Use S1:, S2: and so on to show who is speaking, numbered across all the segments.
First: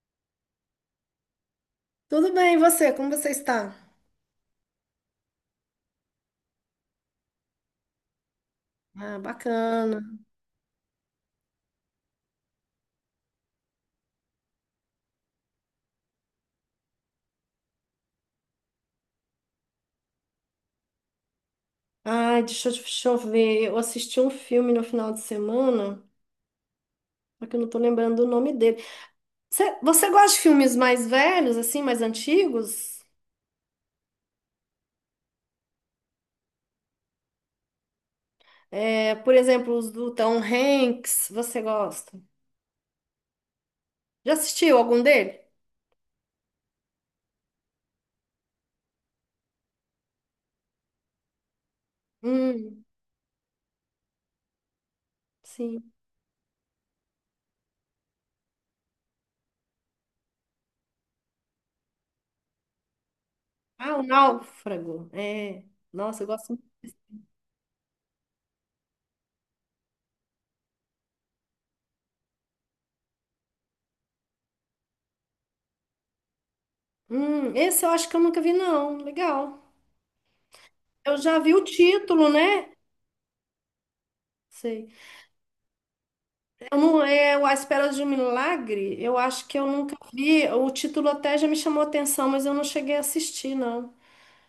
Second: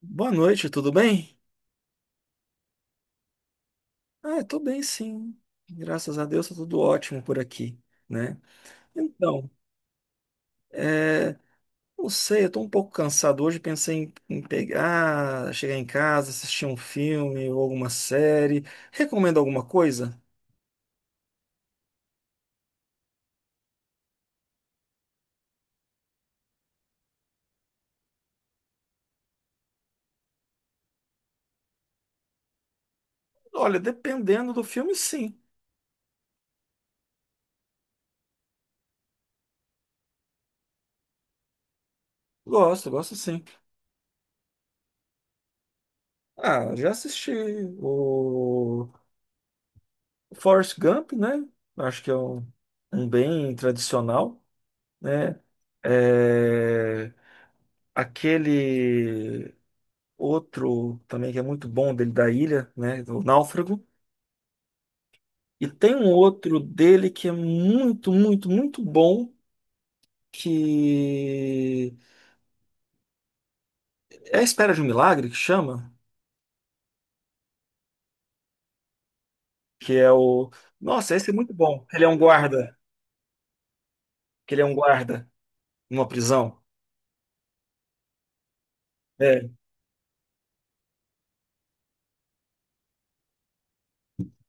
S1: Boa noite, tudo bem?
S2: Tudo bem, e você? Como você está?
S1: Ah, eu tô bem, sim. Graças a Deus, tá tudo ótimo por aqui, né?
S2: Ah,
S1: Então,
S2: bacana.
S1: é, não sei, eu tô um pouco cansado hoje, pensei em pegar, chegar em casa, assistir um filme ou alguma série. Recomendo alguma coisa?
S2: Ai, deixa eu ver. Eu assisti um filme no final de semana, só que eu não tô lembrando o nome dele. Você gosta de filmes mais velhos, assim, mais antigos?
S1: Olha, dependendo do filme, sim.
S2: É, por exemplo, os do Tom Hanks, você gosta?
S1: Gosto, gosto sim.
S2: Já assistiu algum dele?
S1: Ah, já assisti o Forrest Gump, né? Acho que é
S2: Hum,
S1: um bem tradicional, né?
S2: sim.
S1: É... Aquele outro também que é muito bom dele da ilha, né, do Náufrago.
S2: Ah, O Náufrago. É.
S1: E tem um
S2: Nossa, eu
S1: outro
S2: gosto.
S1: dele que é muito, muito, muito bom, que é a Espera de um Milagre, que chama,
S2: Esse eu acho que eu nunca vi, não. Legal.
S1: que é o... Nossa,
S2: Eu
S1: esse é
S2: já
S1: muito
S2: vi o
S1: bom. Ele é um
S2: título, né?
S1: guarda, que ele é um
S2: Sei.
S1: guarda numa prisão.
S2: Eu não, eu, à espera de um milagre, eu acho
S1: É,
S2: que eu nunca vi. O título até já me chamou atenção, mas eu não cheguei a assistir, não.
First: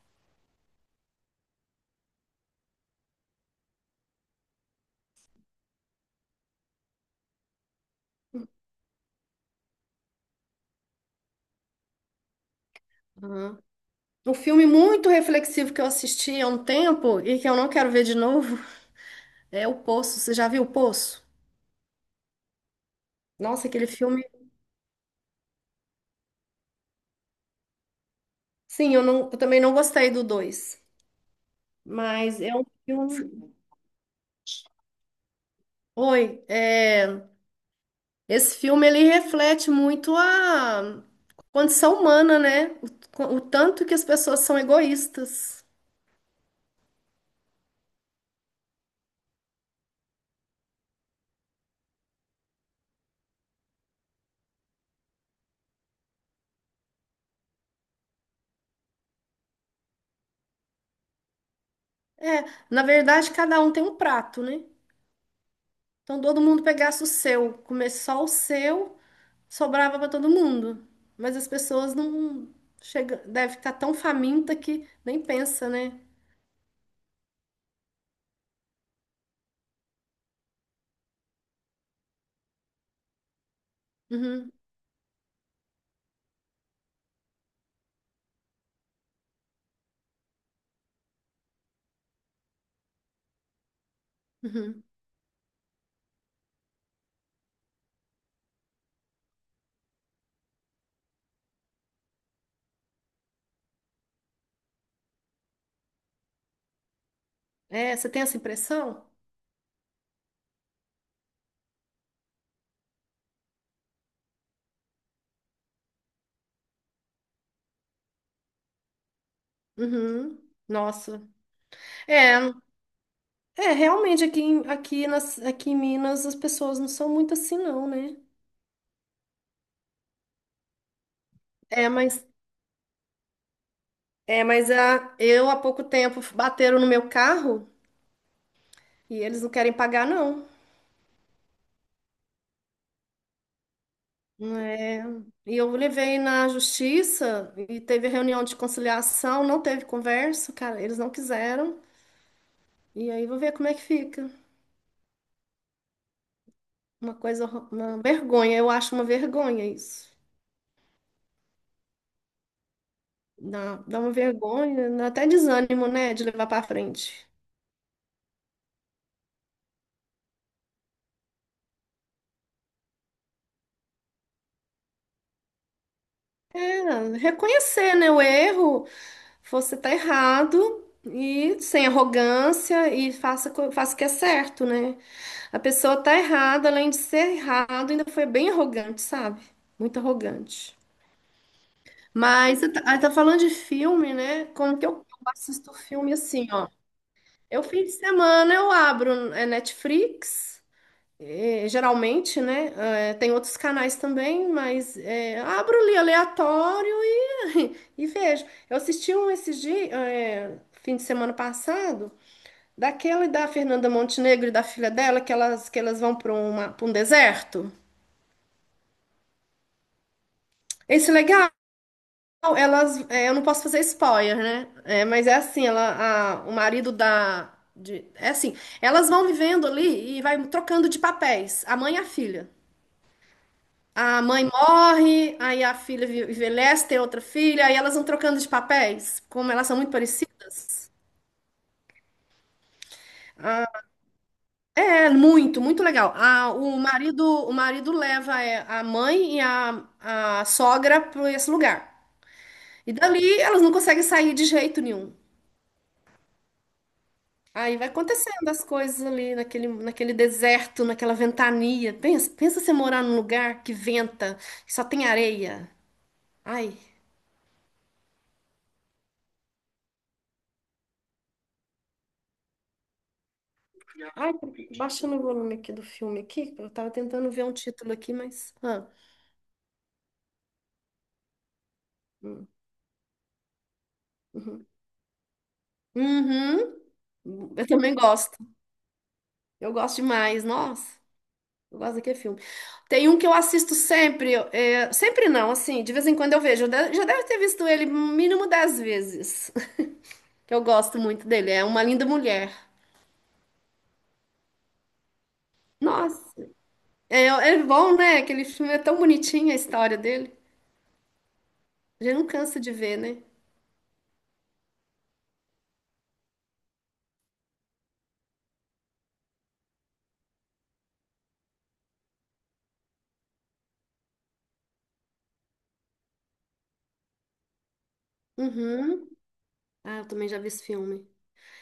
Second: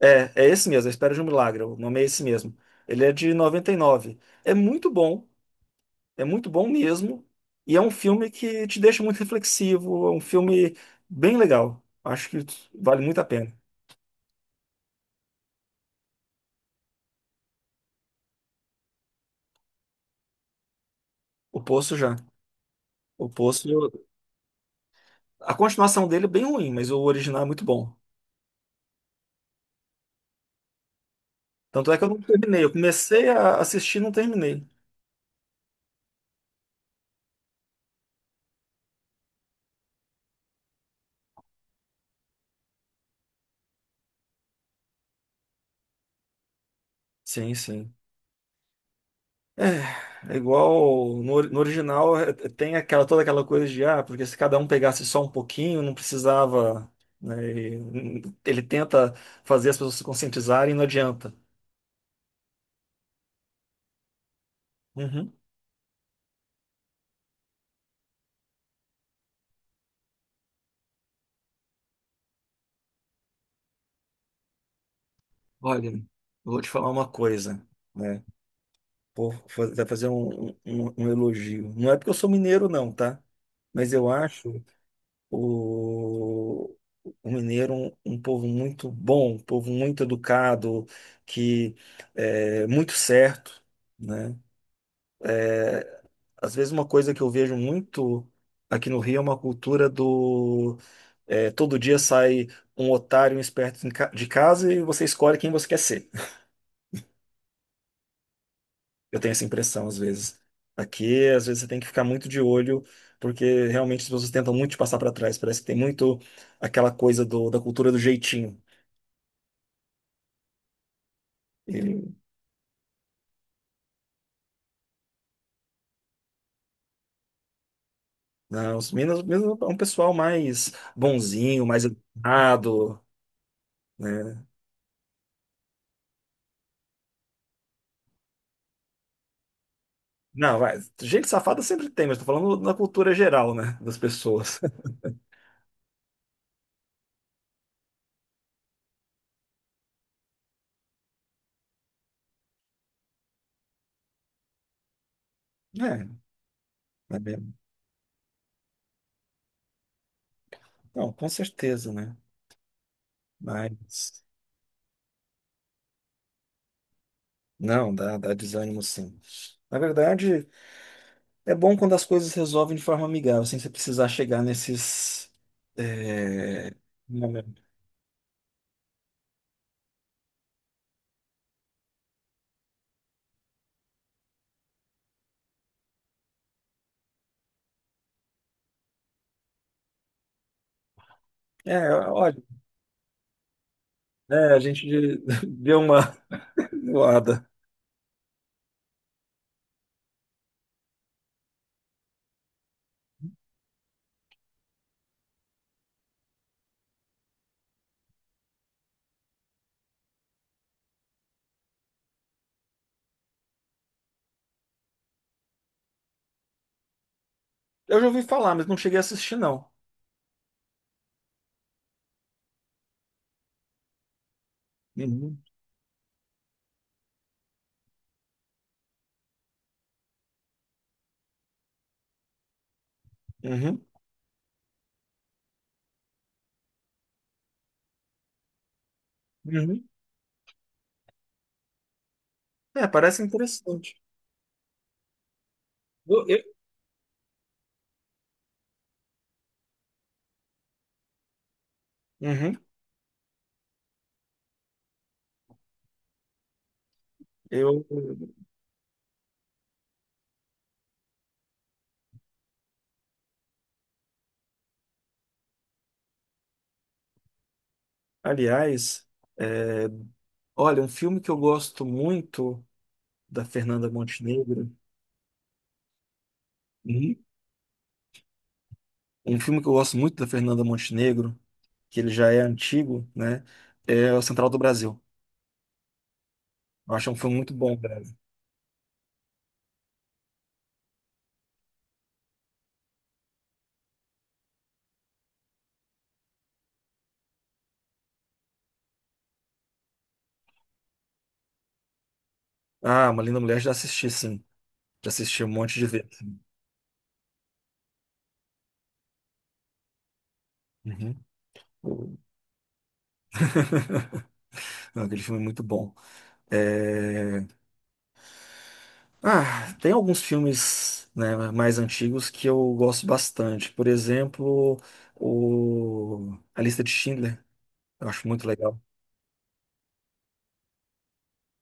S1: é esse mesmo, A Espera de um Milagre, o nome é esse mesmo. Ele é de noventa e nove. É muito bom. É muito bom mesmo. E é um filme que te deixa muito reflexivo. É um filme bem legal. Acho que vale muito a pena.
S2: Aham. Um filme muito reflexivo que eu assisti há um tempo e que eu não quero ver de novo é O Poço. Você já viu O Poço?
S1: O Poço já. O
S2: Nossa,
S1: Poço,
S2: aquele
S1: eu-
S2: filme.
S1: a continuação dele é bem ruim, mas o original é muito bom.
S2: Sim, eu, não, eu também não gostei do dois,
S1: Tanto é que eu não
S2: mas é
S1: terminei.
S2: um
S1: Eu comecei
S2: filme.
S1: a assistir e não terminei.
S2: Oi, é, esse filme ele reflete muito a condição humana, né? O tanto que as pessoas são egoístas.
S1: Sim, sim. É, é igual no original tem aquela toda aquela coisa de ah, porque se cada um pegasse só um pouquinho, não precisava, né, ele tenta fazer as pessoas se conscientizarem e não adianta.
S2: É, na verdade, cada um tem um prato, né?
S1: Uhum.
S2: Então todo mundo pegasse o seu, comer só o seu, sobrava para todo mundo. Mas as pessoas não chega, deve estar tão faminta que nem pensa,
S1: Olha,
S2: né?
S1: eu vou te falar uma coisa, né? Pô, vai fazer um elogio. Não é porque eu sou mineiro, não, tá? Mas eu
S2: Uhum,
S1: acho o, o mineiro um povo muito bom, um povo muito educado, que é muito certo, né?
S2: uhum.
S1: É, às vezes uma coisa que eu vejo muito aqui no Rio é uma cultura do é, todo dia sai um otário, um esperto em de casa e você escolhe quem você quer ser.
S2: É, você tem essa impressão?
S1: Eu tenho essa impressão às vezes. Aqui, às vezes, você tem que ficar muito de olho, porque realmente as pessoas tentam muito te passar para trás. Parece que tem muito aquela coisa da cultura do jeitinho.
S2: Uhum. Nossa.
S1: E,
S2: É, é, realmente aqui em Minas as pessoas não são muito assim, não, né?
S1: né, os Minas, mesmo é um pessoal mais bonzinho, mais
S2: É, mas
S1: educado,
S2: é,
S1: né?
S2: mas a, eu há pouco tempo bateram no meu carro e eles não querem pagar, não.
S1: Não, vai, gente safada sempre tem, mas tô falando na cultura geral, né, das pessoas.
S2: É, e eu levei na justiça e teve reunião de conciliação, não teve conversa, cara, eles não quiseram. E aí vou ver como é que fica.
S1: É,
S2: Uma
S1: é
S2: coisa,
S1: mesmo.
S2: uma vergonha, eu acho uma vergonha isso.
S1: Não, com certeza, né?
S2: Dá uma
S1: Mas
S2: vergonha, dá até desânimo, né, de levar para frente.
S1: não, dá, dá desânimo sim. Na verdade. É bom quando as coisas resolvem de forma amigável, sem você precisar chegar nesses. É,
S2: É,
S1: momentos.
S2: reconhecer, né, o erro, você tá errado e sem arrogância e faça, faça o que é certo, né? A pessoa tá errada, além de ser errado, ainda foi bem arrogante, sabe? Muito arrogante.
S1: É, olha,
S2: Mas você tá falando de filme, né?
S1: é, a
S2: Como que
S1: gente
S2: eu assisto
S1: deu
S2: filme
S1: uma
S2: assim, ó?
S1: voada.
S2: Eu fim de semana eu abro Netflix, geralmente, né? Tem outros canais também, mas abro ali aleatório e vejo. Eu assisti um esses dias, fim de semana passado, daquele da Fernanda Montenegro e da filha dela, que elas vão para um deserto.
S1: Eu já ouvi falar, mas não cheguei a assistir, não.
S2: Esse legal, eu não posso fazer spoiler, né? É, mas é
S1: Uhum,
S2: assim, ela, o marido da, é assim, elas vão vivendo ali e vai trocando de papéis, a mãe e a filha.
S1: uhum,
S2: A mãe morre, aí a filha envelhece, tem outra filha, aí elas vão trocando de papéis, como elas são
S1: uhum.
S2: muito parecidas.
S1: É, parece
S2: Ah,
S1: interessante.
S2: é muito, muito legal.
S1: Eu, eu-
S2: Ah, o marido leva a mãe e a sogra para esse lugar.
S1: uhum,
S2: E dali elas não conseguem sair de jeito nenhum. Aí
S1: eu,
S2: vai acontecendo as coisas ali naquele deserto, naquela ventania. Pensa, pensa você morar num lugar que venta, que só tem areia. Ai,
S1: aliás, é, olha, um filme que eu gosto muito da Fernanda
S2: ai,
S1: Montenegro.
S2: baixando o volume aqui do filme aqui, eu tava
S1: Uhum.
S2: tentando ver um título aqui, mas.
S1: Um filme que eu gosto muito da Fernanda Montenegro, que ele já é
S2: Hum,
S1: antigo, né? É o Central do
S2: uhum.
S1: Brasil.
S2: Uhum.
S1: Eu acho um filme muito
S2: Eu
S1: bom,
S2: também
S1: cara.
S2: gosto. Eu gosto demais, nossa. Eu gosto daquele filme. Tem um que eu assisto sempre, sempre não, assim, de vez em quando eu vejo. Eu já deve ter visto ele mínimo 10 vezes, que eu gosto muito dele. É Uma Linda Mulher.
S1: Ah, Uma Linda Mulher já assisti, sim. Já assisti um monte de vezes.
S2: Nossa, é bom, né? Aquele filme é tão bonitinho a história dele.
S1: Uhum.
S2: A gente não cansa de ver, né?
S1: Não, aquele filme é muito bom. É, ah, tem alguns filmes, né, mais antigos que eu gosto bastante. Por exemplo, A Lista de Schindler. Eu acho muito legal,
S2: Uhum. Ah, eu também já vi esse filme.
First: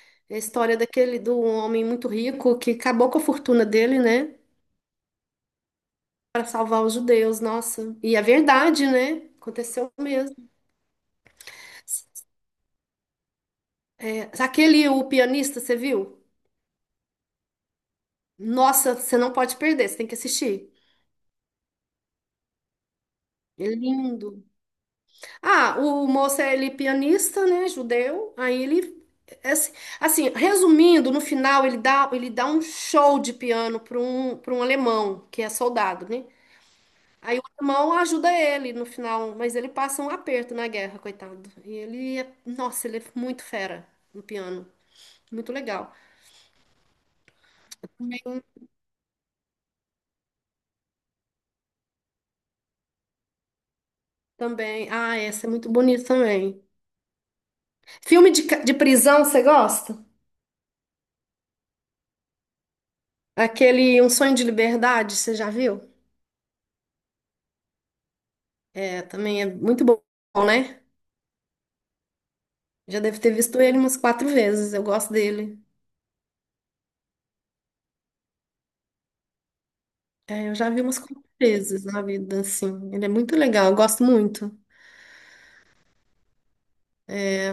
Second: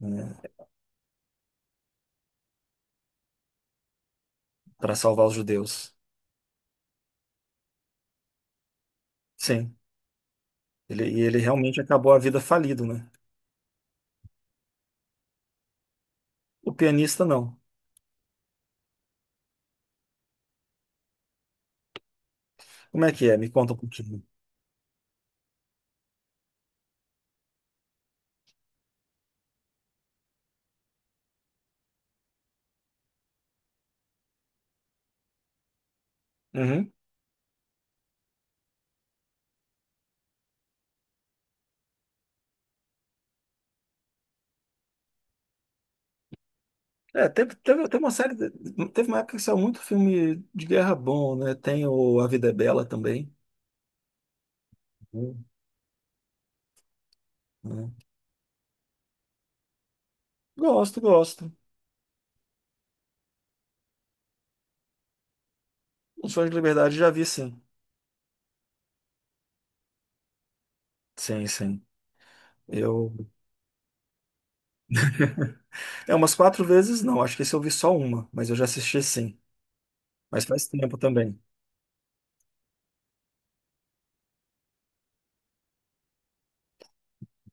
S1: né,
S2: É a história daquele do homem muito rico que acabou com a fortuna dele, né?
S1: para salvar os judeus.
S2: Para salvar os judeus, nossa. E é verdade, né?
S1: Sim,
S2: Aconteceu mesmo.
S1: e ele realmente acabou a vida falido, né?
S2: É, aquele, o pianista, você viu?
S1: O pianista, não.
S2: Nossa, você não pode perder, você tem que assistir.
S1: Como é que é? Me
S2: É
S1: conta um pouquinho.
S2: lindo. Ah, o moço é ele é pianista, né, judeu. Aí ele é assim, resumindo, no final ele dá um show de piano para um alemão que é soldado, né?
S1: Uhum.
S2: Aí o alemão ajuda ele no final, mas ele passa um aperto na guerra, coitado. E ele é, nossa, ele é muito fera no piano, muito legal.
S1: É, teve uma
S2: Também,
S1: Teve uma época que saiu muito filme de guerra bom, né? Tem o A Vida é Bela também.
S2: também. Ah,
S1: Hum.
S2: essa é muito bonita também.
S1: Né?
S2: Filme de prisão, você gosta?
S1: Gosto, gosto.
S2: Aquele Um Sonho de Liberdade, você já viu?
S1: Um Sonho de Liberdade já vi, sim.
S2: É, também é muito bom, né?
S1: Sim, sim.
S2: Já
S1: Eu.
S2: deve ter visto ele umas quatro vezes. Eu gosto dele.
S1: É umas quatro vezes, não. Acho que esse eu vi só uma, mas eu já assisti sim. Mas
S2: É, eu
S1: faz
S2: já vi
S1: tempo
S2: umas quatro
S1: também.
S2: vezes na vida, assim. Ele é muito legal, eu gosto muito. É,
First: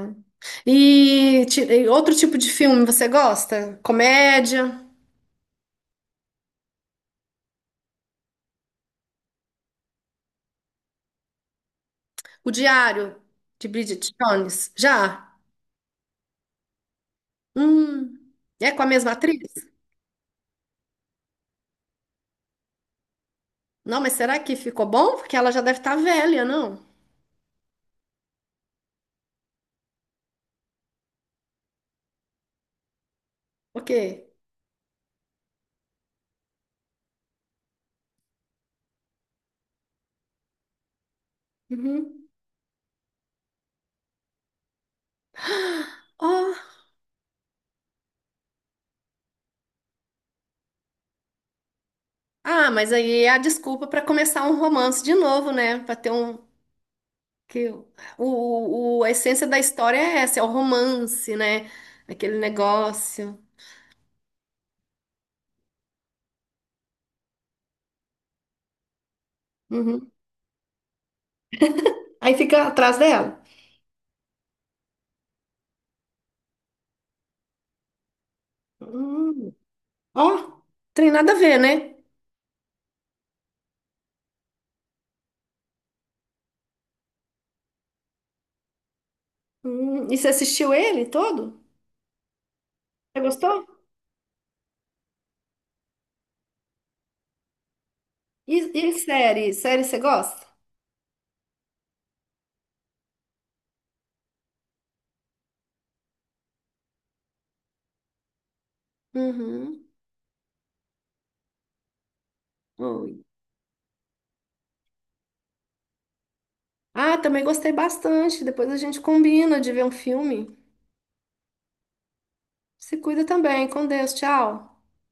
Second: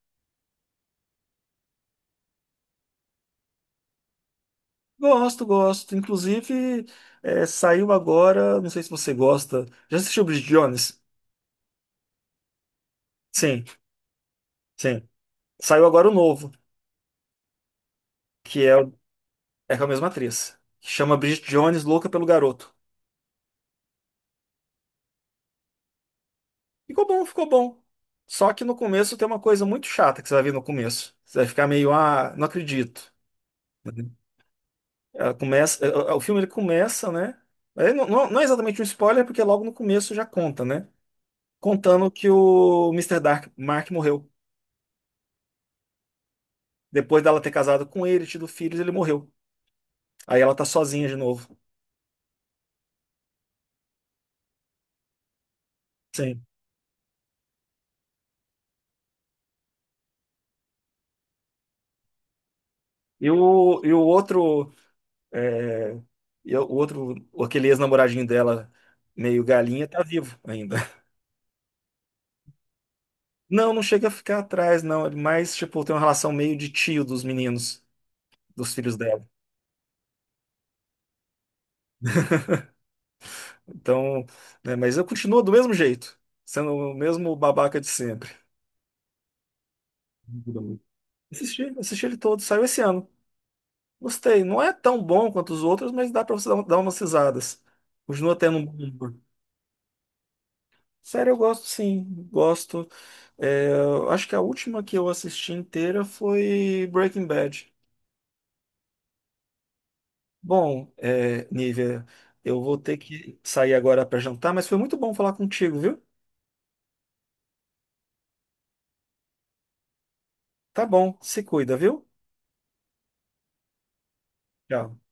S2: e outro tipo de filme você gosta? Comédia?
S1: Gosto, gosto. Inclusive, é, saiu agora. Não sei se você gosta. Já assistiu Bridget Jones?
S2: O Diário
S1: Sim,
S2: de Bridget Jones?
S1: sim.
S2: Já?
S1: Saiu agora o novo,
S2: Hum.
S1: que
S2: É
S1: é,
S2: com a
S1: o-
S2: mesma atriz?
S1: é com a mesma atriz. Que chama Bridget Jones, Louca pelo Garoto.
S2: Não, mas será que ficou bom? Porque ela já deve estar velha, não?
S1: Ficou bom, ficou bom. Só que no começo tem uma coisa muito chata que você vai ver no começo. Você vai ficar meio, ah, não acredito.
S2: Ok.
S1: Né? Ela começa, o filme ele começa, né? Não, não é exatamente um spoiler, porque logo no começo já conta, né? Contando
S2: Uhum.
S1: que o Mister Dark, Mark morreu.
S2: Oh.
S1: Depois dela ter casado com ele, tido filhos, ele morreu. Aí ela tá sozinha de novo.
S2: Ah, mas aí é a desculpa para começar um romance de novo, né? Para ter um.
S1: Sim.
S2: Que o- a essência da história é essa, é o romance, né? Aquele negócio.
S1: E o outro, eh, e o outro, aquele ex-namoradinho dela, meio galinha, tá
S2: Uhum.
S1: vivo ainda.
S2: Aí fica atrás dela.
S1: Não, não chega a ficar atrás, não. Ele mais, tipo, tem uma relação meio de tio dos meninos, dos filhos dela.
S2: Hum, Ó, tem nada a ver, né?
S1: Então, né, mas eu continuo do mesmo jeito, sendo o mesmo babaca de sempre.
S2: E você
S1: Não muda
S2: assistiu
S1: muito.
S2: ele todo?
S1: Assisti, assisti ele todo, saiu esse ano.
S2: Você gostou?
S1: Gostei. Não é tão bom quanto os outros, mas dá pra você dar, dar umas risadas. Continua tendo
S2: E,
S1: um bom
S2: e
S1: humor.
S2: série? Série você gosta?
S1: Sério, eu gosto sim, gosto. É, eu acho que a última que eu assisti inteira foi Breaking Bad.
S2: Uhum.
S1: Bom, é, Nívia, eu vou ter
S2: Oi.
S1: que sair agora para jantar, mas foi muito bom falar contigo, viu?
S2: Ah, também gostei bastante. Depois a gente combina de ver um filme.
S1: Tá bom, se cuida, viu?
S2: Se cuida também. Com Deus. Tchau.
S1: Tchau.